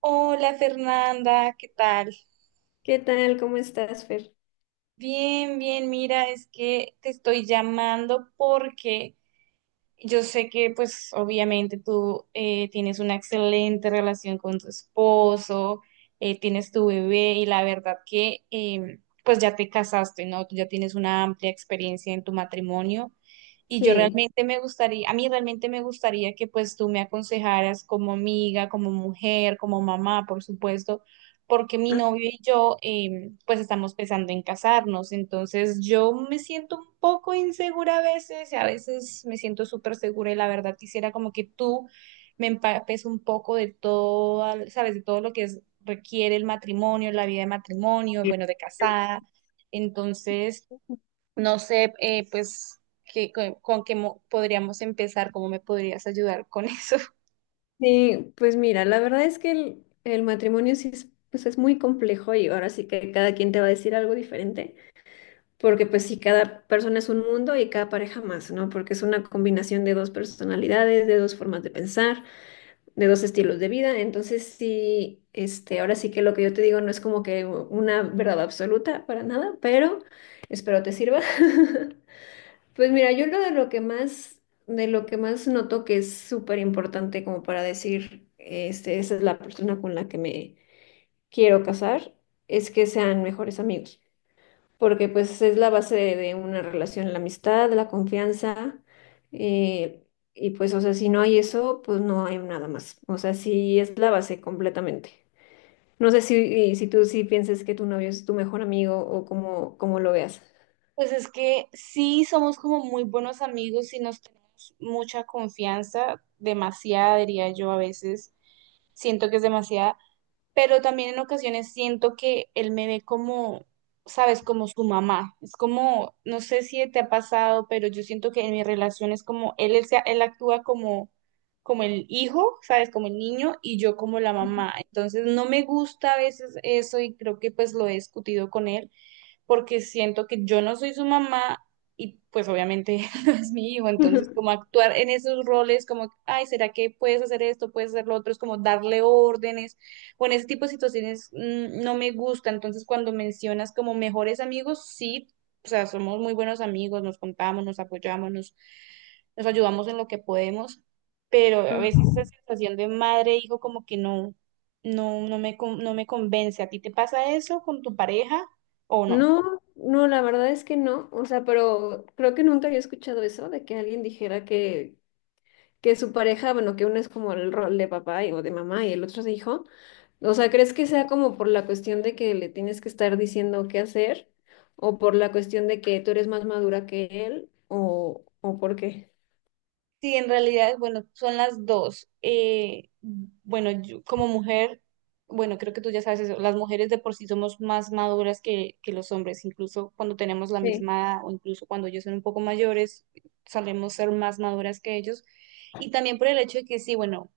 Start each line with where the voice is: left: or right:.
right: Hola Fernanda, ¿qué tal?
left: ¿Qué tal? ¿Cómo estás, Fer?
right: Bien, bien, mira, es que te estoy llamando porque yo sé que pues obviamente tú tienes una excelente relación con tu esposo, tienes tu bebé y la verdad que pues ya te casaste, ¿no? Tú ya tienes una amplia experiencia en tu matrimonio y yo
left: Sí.
right: realmente me gustaría, a mí realmente me gustaría que pues tú me aconsejaras como amiga, como mujer, como mamá, por supuesto porque mi
left: Ah.
right: novio y yo pues estamos pensando en casarnos, entonces yo me siento un poco insegura a veces, y a veces me siento súper segura y la verdad quisiera como que tú me empapes un poco de todo, sabes, de todo requiere el matrimonio, la vida de matrimonio, bueno, de casada, entonces no sé, pues, con podríamos empezar, cómo me podrías ayudar con eso.
left: Sí, pues mira, la verdad es que el matrimonio sí es, pues es muy complejo y ahora sí que cada quien te va a decir algo diferente, porque pues sí, cada persona es un mundo y cada pareja más, ¿no? Porque es una combinación de dos personalidades, de dos formas de pensar, de dos estilos de vida, entonces sí, este, ahora sí que lo que yo te digo no es como que una verdad absoluta para nada, pero espero te sirva. Pues mira, yo lo de lo que más, de lo que más noto que es súper importante como para decir, este, esa es la persona con la que me quiero casar, es que sean mejores amigos, porque pues es la base de una relación, la amistad, la confianza, eh, y pues, o sea, si no hay eso, pues no hay nada más, o sea, sí es la base completamente. No sé si tú sí pienses que tu novio es tu mejor amigo o cómo, cómo lo veas.
right: Pues es que sí somos como muy buenos amigos y nos tenemos mucha confianza, demasiada diría yo a veces, siento que es demasiada, pero también en ocasiones siento que él me ve como, sabes, como su mamá. Es como, no sé si te ha pasado, pero yo siento que en mi relación es como, él actúa como, como el hijo, sabes, como el niño y yo como la mamá. Entonces no me gusta a veces eso y creo que pues lo he discutido con él porque siento que yo no soy su mamá y pues obviamente no es mi hijo, entonces como actuar en esos roles como, ay, ¿será que puedes hacer esto, puedes hacer lo otro? Es como darle órdenes o en ese tipo de situaciones no me gusta, entonces cuando mencionas como mejores amigos, sí, o sea, somos muy buenos amigos, nos contamos, nos apoyamos, nos ayudamos en lo que podemos, pero a
left: Ajá.
right: veces esa sensación de madre e hijo como que no, no me convence. ¿A ti te pasa eso con tu pareja o no?
left: No, no, la verdad es que no. O sea, pero creo que nunca había escuchado eso de que alguien dijera que su pareja, bueno, que uno es como el rol de papá y- o de mamá y el otro es de hijo. O sea, ¿crees que sea como por la cuestión de que le tienes que estar diciendo qué hacer? ¿O por la cuestión de que tú eres más madura que él? O por qué?
right: Sí, en realidad, bueno, son las dos. Bueno, yo como mujer, bueno, creo que tú ya sabes eso, las mujeres de por sí somos más maduras que los hombres, incluso cuando tenemos la
left: Sí.
right: misma edad o incluso cuando ellos son un poco mayores, solemos ser más maduras que ellos. Y también por el hecho de que sí, bueno,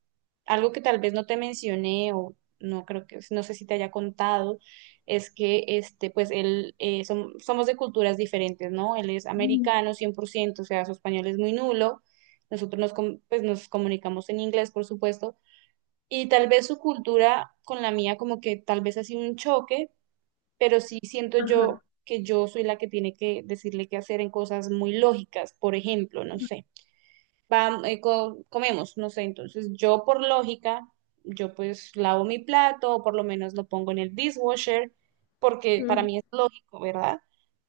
right: algo que tal vez no te mencioné o no creo que, no sé si te haya contado, es que este, pues él, somos de culturas diferentes, ¿no? Él es
left: Mm.
right: americano 100%, o sea, su español es muy nulo nosotros pues, nos comunicamos en inglés, por supuesto, y tal vez su cultura con la mía como que tal vez ha sido un choque, pero sí siento
left: Ajá.
right: yo que yo soy la que tiene que decirle qué hacer en cosas muy lógicas, por ejemplo, no sé comemos, no sé, entonces yo por lógica, yo pues lavo mi plato o por lo menos lo pongo en el dishwasher, porque para
left: Ujú.
right: mí es lógico, ¿verdad?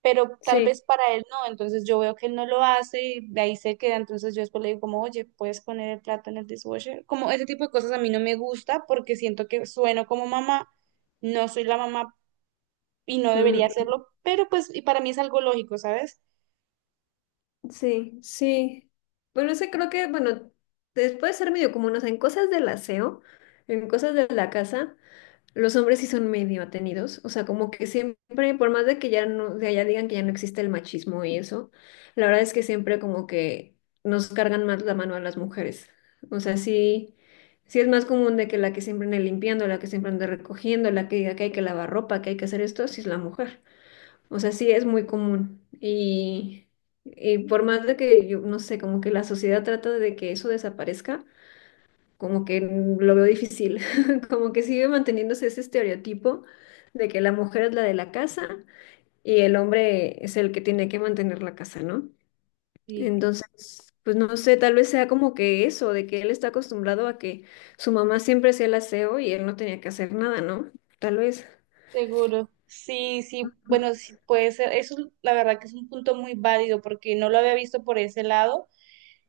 right: Pero tal
left: Sí.
right: vez para él no, entonces yo veo que él no lo hace y de ahí se queda, entonces yo después le digo como, oye, ¿puedes poner el plato en el dishwasher? Como ese tipo de cosas a mí no me gusta porque siento que sueno como mamá, no soy la mamá y no debería
left: Mm.
right: hacerlo, pero pues y para mí es algo lógico, ¿sabes?
left: Sí, sí. Bueno, ese creo que, bueno, después de ser medio común, o sea, en cosas del aseo, en cosas de la casa, los hombres sí son medio atenidos, o sea, como que siempre, por más de que ya no, de allá digan que ya no existe el machismo y eso, la verdad es que siempre como que nos cargan más la mano a las mujeres. O sea, sí, sí es más común de que la que siempre ande limpiando, la que siempre ande recogiendo, la que diga que hay que lavar ropa, que hay que hacer esto, sí es la mujer. O sea, sí es muy común. Y por más de que yo, no sé, como que la sociedad trata de que eso desaparezca, como que mm, lo veo difícil. Como que sigue manteniéndose ese estereotipo de que la mujer es la de la casa y el hombre es el que tiene que mantener la casa, ¿no?
right: Sí.
left: Entonces, pues no sé, tal vez sea como que eso, de que él está acostumbrado a que su mamá siempre hacía el aseo y él no tenía que hacer nada, ¿no? Tal vez.
right: Seguro. Sí, sí, bueno, sí puede ser. Eso la verdad que es un punto muy válido porque no lo había visto por ese lado.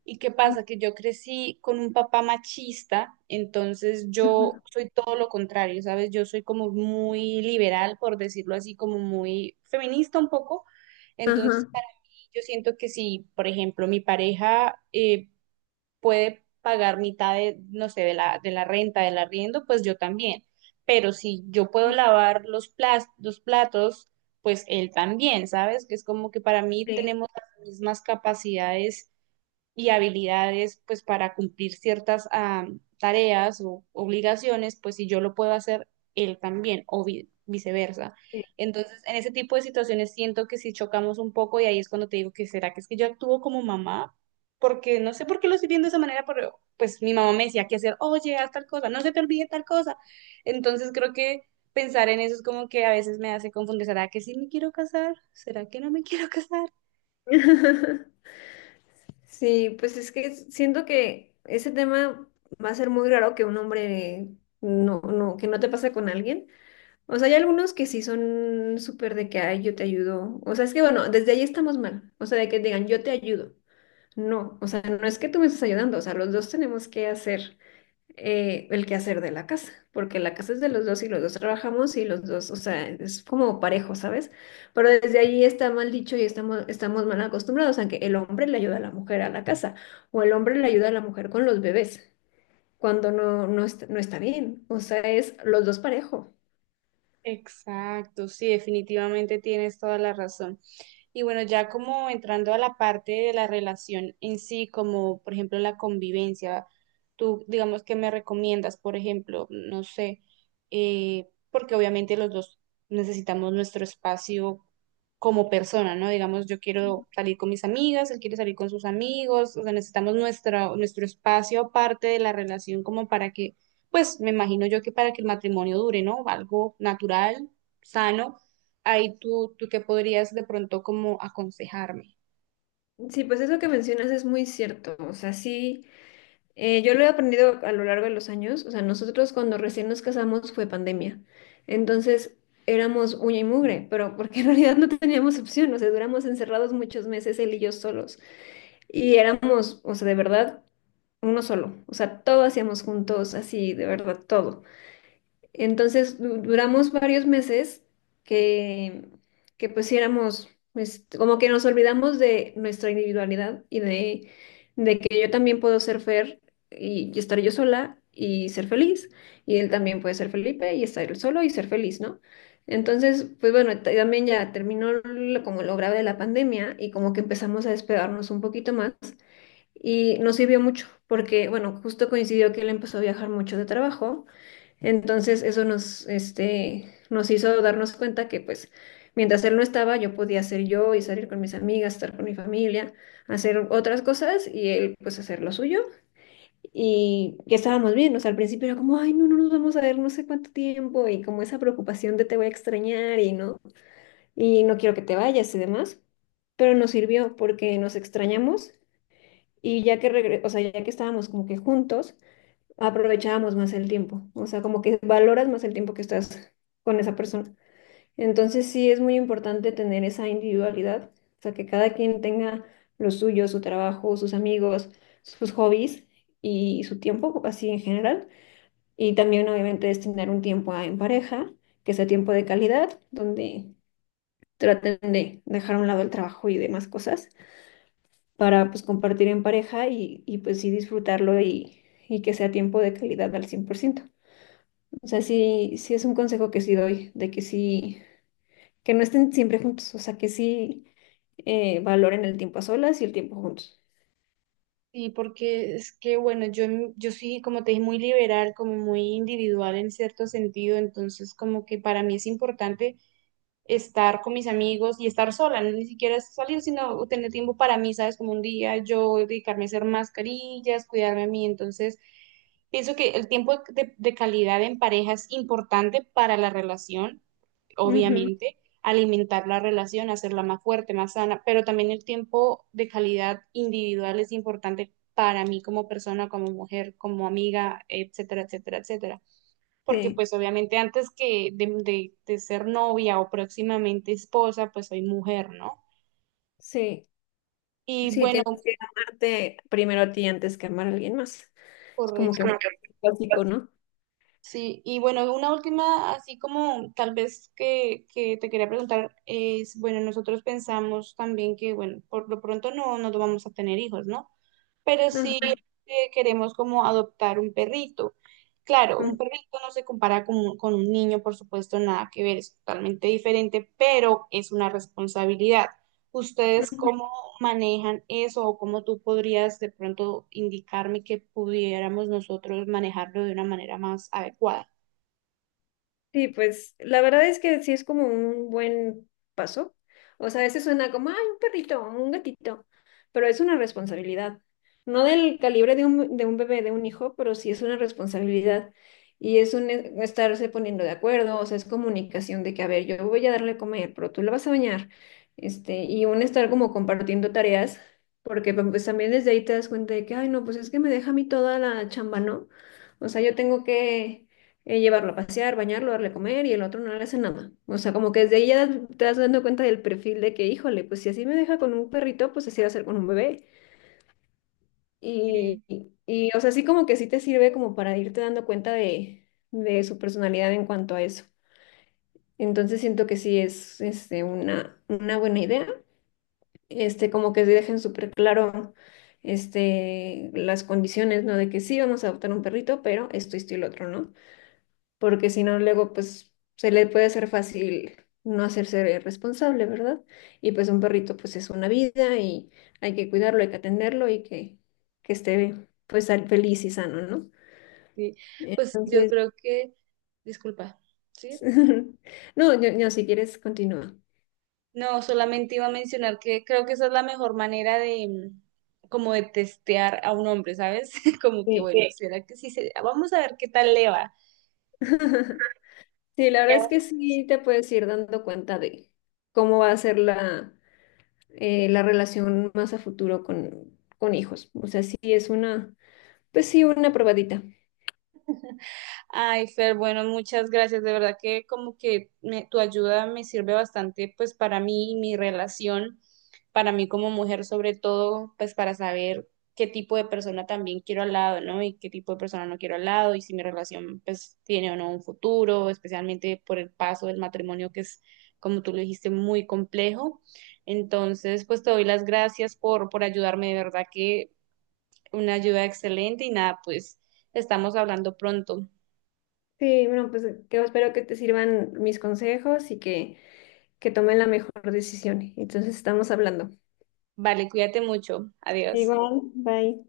right: ¿Y qué pasa? Que yo crecí con un papá machista, entonces yo
left: Ujú.
right: soy todo lo contrario, ¿sabes? Yo soy como muy liberal, por decirlo así, como muy feminista un poco. Entonces,
left: Ajá.
right: para mí, yo siento que si, por ejemplo, mi pareja puede pagar mitad de, no sé, de la renta, del arriendo, pues yo también. Pero si yo puedo lavar los platos, pues él también, ¿sabes? Que es como que para mí
left: Sí.
right: tenemos las mismas capacidades y habilidades pues para cumplir ciertas tareas o obligaciones, pues si yo lo puedo hacer, él también, o viceversa. Entonces, en ese tipo de situaciones siento que si chocamos un poco y ahí es cuando te digo que será que es que yo actúo como mamá, porque no sé por qué lo estoy viendo de esa manera, pero pues mi mamá me decía que hacer, oye, haz tal cosa, no se te olvide tal cosa. Entonces creo que pensar en eso es como que a veces me hace confundir, ¿será que sí me quiero casar? ¿Será que no me quiero casar?
left: Sí, pues es que siento que ese tema va a ser muy raro que un hombre no, no, que no te pasa con alguien. O sea, hay algunos que sí son súper de que, ay, yo te ayudo. O sea, es que bueno, desde ahí estamos mal. O sea, de que digan, yo te ayudo. No, o sea, no es que tú me estás ayudando. O sea, los dos tenemos que hacer el quehacer de la casa, porque la casa es de los dos y los dos trabajamos y los dos, o sea, es como parejo, ¿sabes? Pero desde allí está mal dicho y estamos mal acostumbrados a que el hombre le ayuda a la mujer a la casa o el hombre le ayuda a la mujer con los bebés, cuando no, no está, no está bien, o sea, es los dos parejo.
right: Exacto, sí, definitivamente tienes toda la razón. Y bueno, ya como entrando a la parte de la relación en sí, como por ejemplo la convivencia, tú digamos que me recomiendas, por ejemplo, no sé, porque obviamente los dos necesitamos nuestro espacio como persona, ¿no? Digamos, yo quiero salir con mis amigas, él quiere salir con sus amigos, o sea, necesitamos nuestro espacio aparte de la relación como para que, pues me imagino yo que para que el matrimonio dure, ¿no? Algo natural, sano ahí tú qué podrías de pronto como aconsejarme.
left: Sí, pues eso que mencionas es muy cierto, o sea, sí. Yo lo he aprendido a lo largo de los años. O sea, nosotros cuando recién nos casamos fue pandemia. Entonces éramos uña y mugre, pero porque en realidad no teníamos opción. O sea, duramos encerrados muchos meses él y yo solos. Y éramos, o sea, de verdad, uno solo. O sea, todo hacíamos juntos, así, de verdad, todo. Entonces duramos varios meses que, que pues sí éramos, pues, como que nos olvidamos de nuestra individualidad y de que yo también puedo ser Fer y estar yo sola y ser feliz. Y él también puede ser Felipe y estar él solo y ser feliz, ¿no? Entonces, pues bueno, también ya terminó como lo grave de la pandemia y como que empezamos a despegarnos un poquito más y nos sirvió mucho porque, bueno, justo coincidió que él empezó a viajar mucho de trabajo. Entonces eso nos, este, nos hizo darnos cuenta que pues mientras él no estaba yo podía ser yo y salir con mis amigas, estar con mi familia, hacer otras cosas y él pues hacer lo suyo y que estábamos bien, o sea, al principio era como, ay, no, no nos vamos a ver no sé cuánto tiempo y como esa preocupación de te voy a extrañar y no quiero que te vayas y demás, pero nos sirvió porque nos extrañamos y ya que o sea, ya que estábamos como que juntos aprovechábamos más el tiempo, o sea, como que valoras más el tiempo que estás con esa persona. Entonces sí es muy importante tener esa individualidad, o sea, que cada quien tenga lo suyo, su trabajo, sus amigos, sus hobbies y su tiempo, así en general. Y también obviamente destinar un tiempo en pareja, que sea tiempo de calidad, donde traten de dejar a un lado el trabajo y demás cosas para pues compartir en pareja y pues sí disfrutarlo y que sea tiempo de calidad al 100%. O sea, sí, sí es un consejo que sí doy, de que sí, que no estén siempre juntos, o sea, que sí valoren el tiempo a solas y el tiempo juntos.
right: Sí, porque es que, bueno, yo sí, como te dije, muy liberal, como muy individual en cierto sentido, entonces como que para mí es importante estar con mis amigos y estar sola, no ni siquiera es salir, sino tener tiempo para mí, ¿sabes? Como un día yo dedicarme a hacer mascarillas, cuidarme a mí. Entonces, pienso que el tiempo de calidad en pareja es importante para la relación,
left: Ujú.
right: obviamente, alimentar la relación, hacerla más fuerte, más sana, pero también el tiempo de calidad individual es importante para mí como persona, como mujer, como amiga, etcétera, etcétera, etcétera porque
left: Sí,
right: pues obviamente antes que de ser novia o próximamente esposa, pues soy mujer, ¿no?
left: sí,
right: Y
left: sí,
right: bueno,
left: tienes que amarte primero a ti antes que amar a alguien más. Es como que
right: correcto.
left: un básico, ¿no?
right: Sí, y bueno, una última, así como tal vez que te quería preguntar, es, bueno, nosotros pensamos también que, bueno, por lo pronto no, no vamos a tener hijos, ¿no? Pero sí
left: Ajá.
right: queremos como adoptar un perrito. Claro, un perrito no se compara con un niño, por supuesto, nada que ver, es totalmente diferente, pero es una responsabilidad. ¿Ustedes
left: Ujú.
right: cómo manejan eso o cómo tú podrías de pronto indicarme que pudiéramos nosotros manejarlo de una manera más adecuada?
left: Sí, pues la verdad es que sí es como un buen paso. O sea, a veces suena como, ay, un perrito, un gatito, pero es una responsabilidad. No del calibre de de un bebé, de un hijo, pero sí es una responsabilidad. Y es un estarse poniendo de acuerdo, o sea, es comunicación de que, a ver, yo voy a darle a comer, pero tú la vas a bañar. Este, y un estar como compartiendo tareas, porque pues, también desde ahí te das cuenta de que, ay, no, pues es que me deja a mí toda la chamba, ¿no? O sea, yo tengo que llevarlo a pasear, bañarlo, darle a comer y el otro no le hace nada. O sea, como que desde ahí ya te vas dando cuenta del perfil de que, híjole, pues si así me deja con un perrito, pues así va a ser con un bebé.
right: Mm,
left: Y, o sea, así como que sí te sirve como para irte dando cuenta de su personalidad en cuanto a eso. Entonces siento que sí es este, una buena idea, este, como que sí dejen súper claro este, las condiciones, ¿no? De que sí vamos a adoptar un perrito, pero esto y lo otro, ¿no? Porque si no, luego pues se le puede hacer fácil no hacerse responsable, ¿verdad? Y pues un perrito pues es una vida y hay que cuidarlo, hay que atenderlo y que esté pues feliz y sano, ¿no?
right: sí. Pues yo
left: Entonces,
right: creo que, disculpa, ¿sí?
left: no, si quieres, continúa.
right: No, solamente iba a mencionar que creo que esa es la mejor manera de como de testear a un hombre, ¿sabes? Como que
left: Sí.
right: bueno, sí, será que sí se... vamos a ver qué tal le va.
left: Sí, la verdad es que sí te puedes ir dando cuenta de cómo va a ser la, la relación más a futuro con hijos. O sea, sí es una, pues sí, una probadita.
right: Ay, Fer, bueno, muchas gracias. De verdad que como que tu ayuda me sirve bastante pues para mí y mi relación, para mí como mujer sobre todo, pues para saber qué tipo de persona también quiero al lado, ¿no? Y qué tipo de persona no quiero al lado y si mi relación pues tiene o no un futuro, especialmente por el paso del matrimonio que es, como tú lo dijiste, muy complejo. Entonces, pues te doy las gracias por ayudarme, de verdad que una ayuda excelente y nada, pues estamos hablando pronto.
left: Sí, bueno, pues que espero que te sirvan mis consejos y que tomen la mejor decisión. Entonces estamos hablando.
right: Vale, cuídate mucho. Adiós.
left: Igual, bye.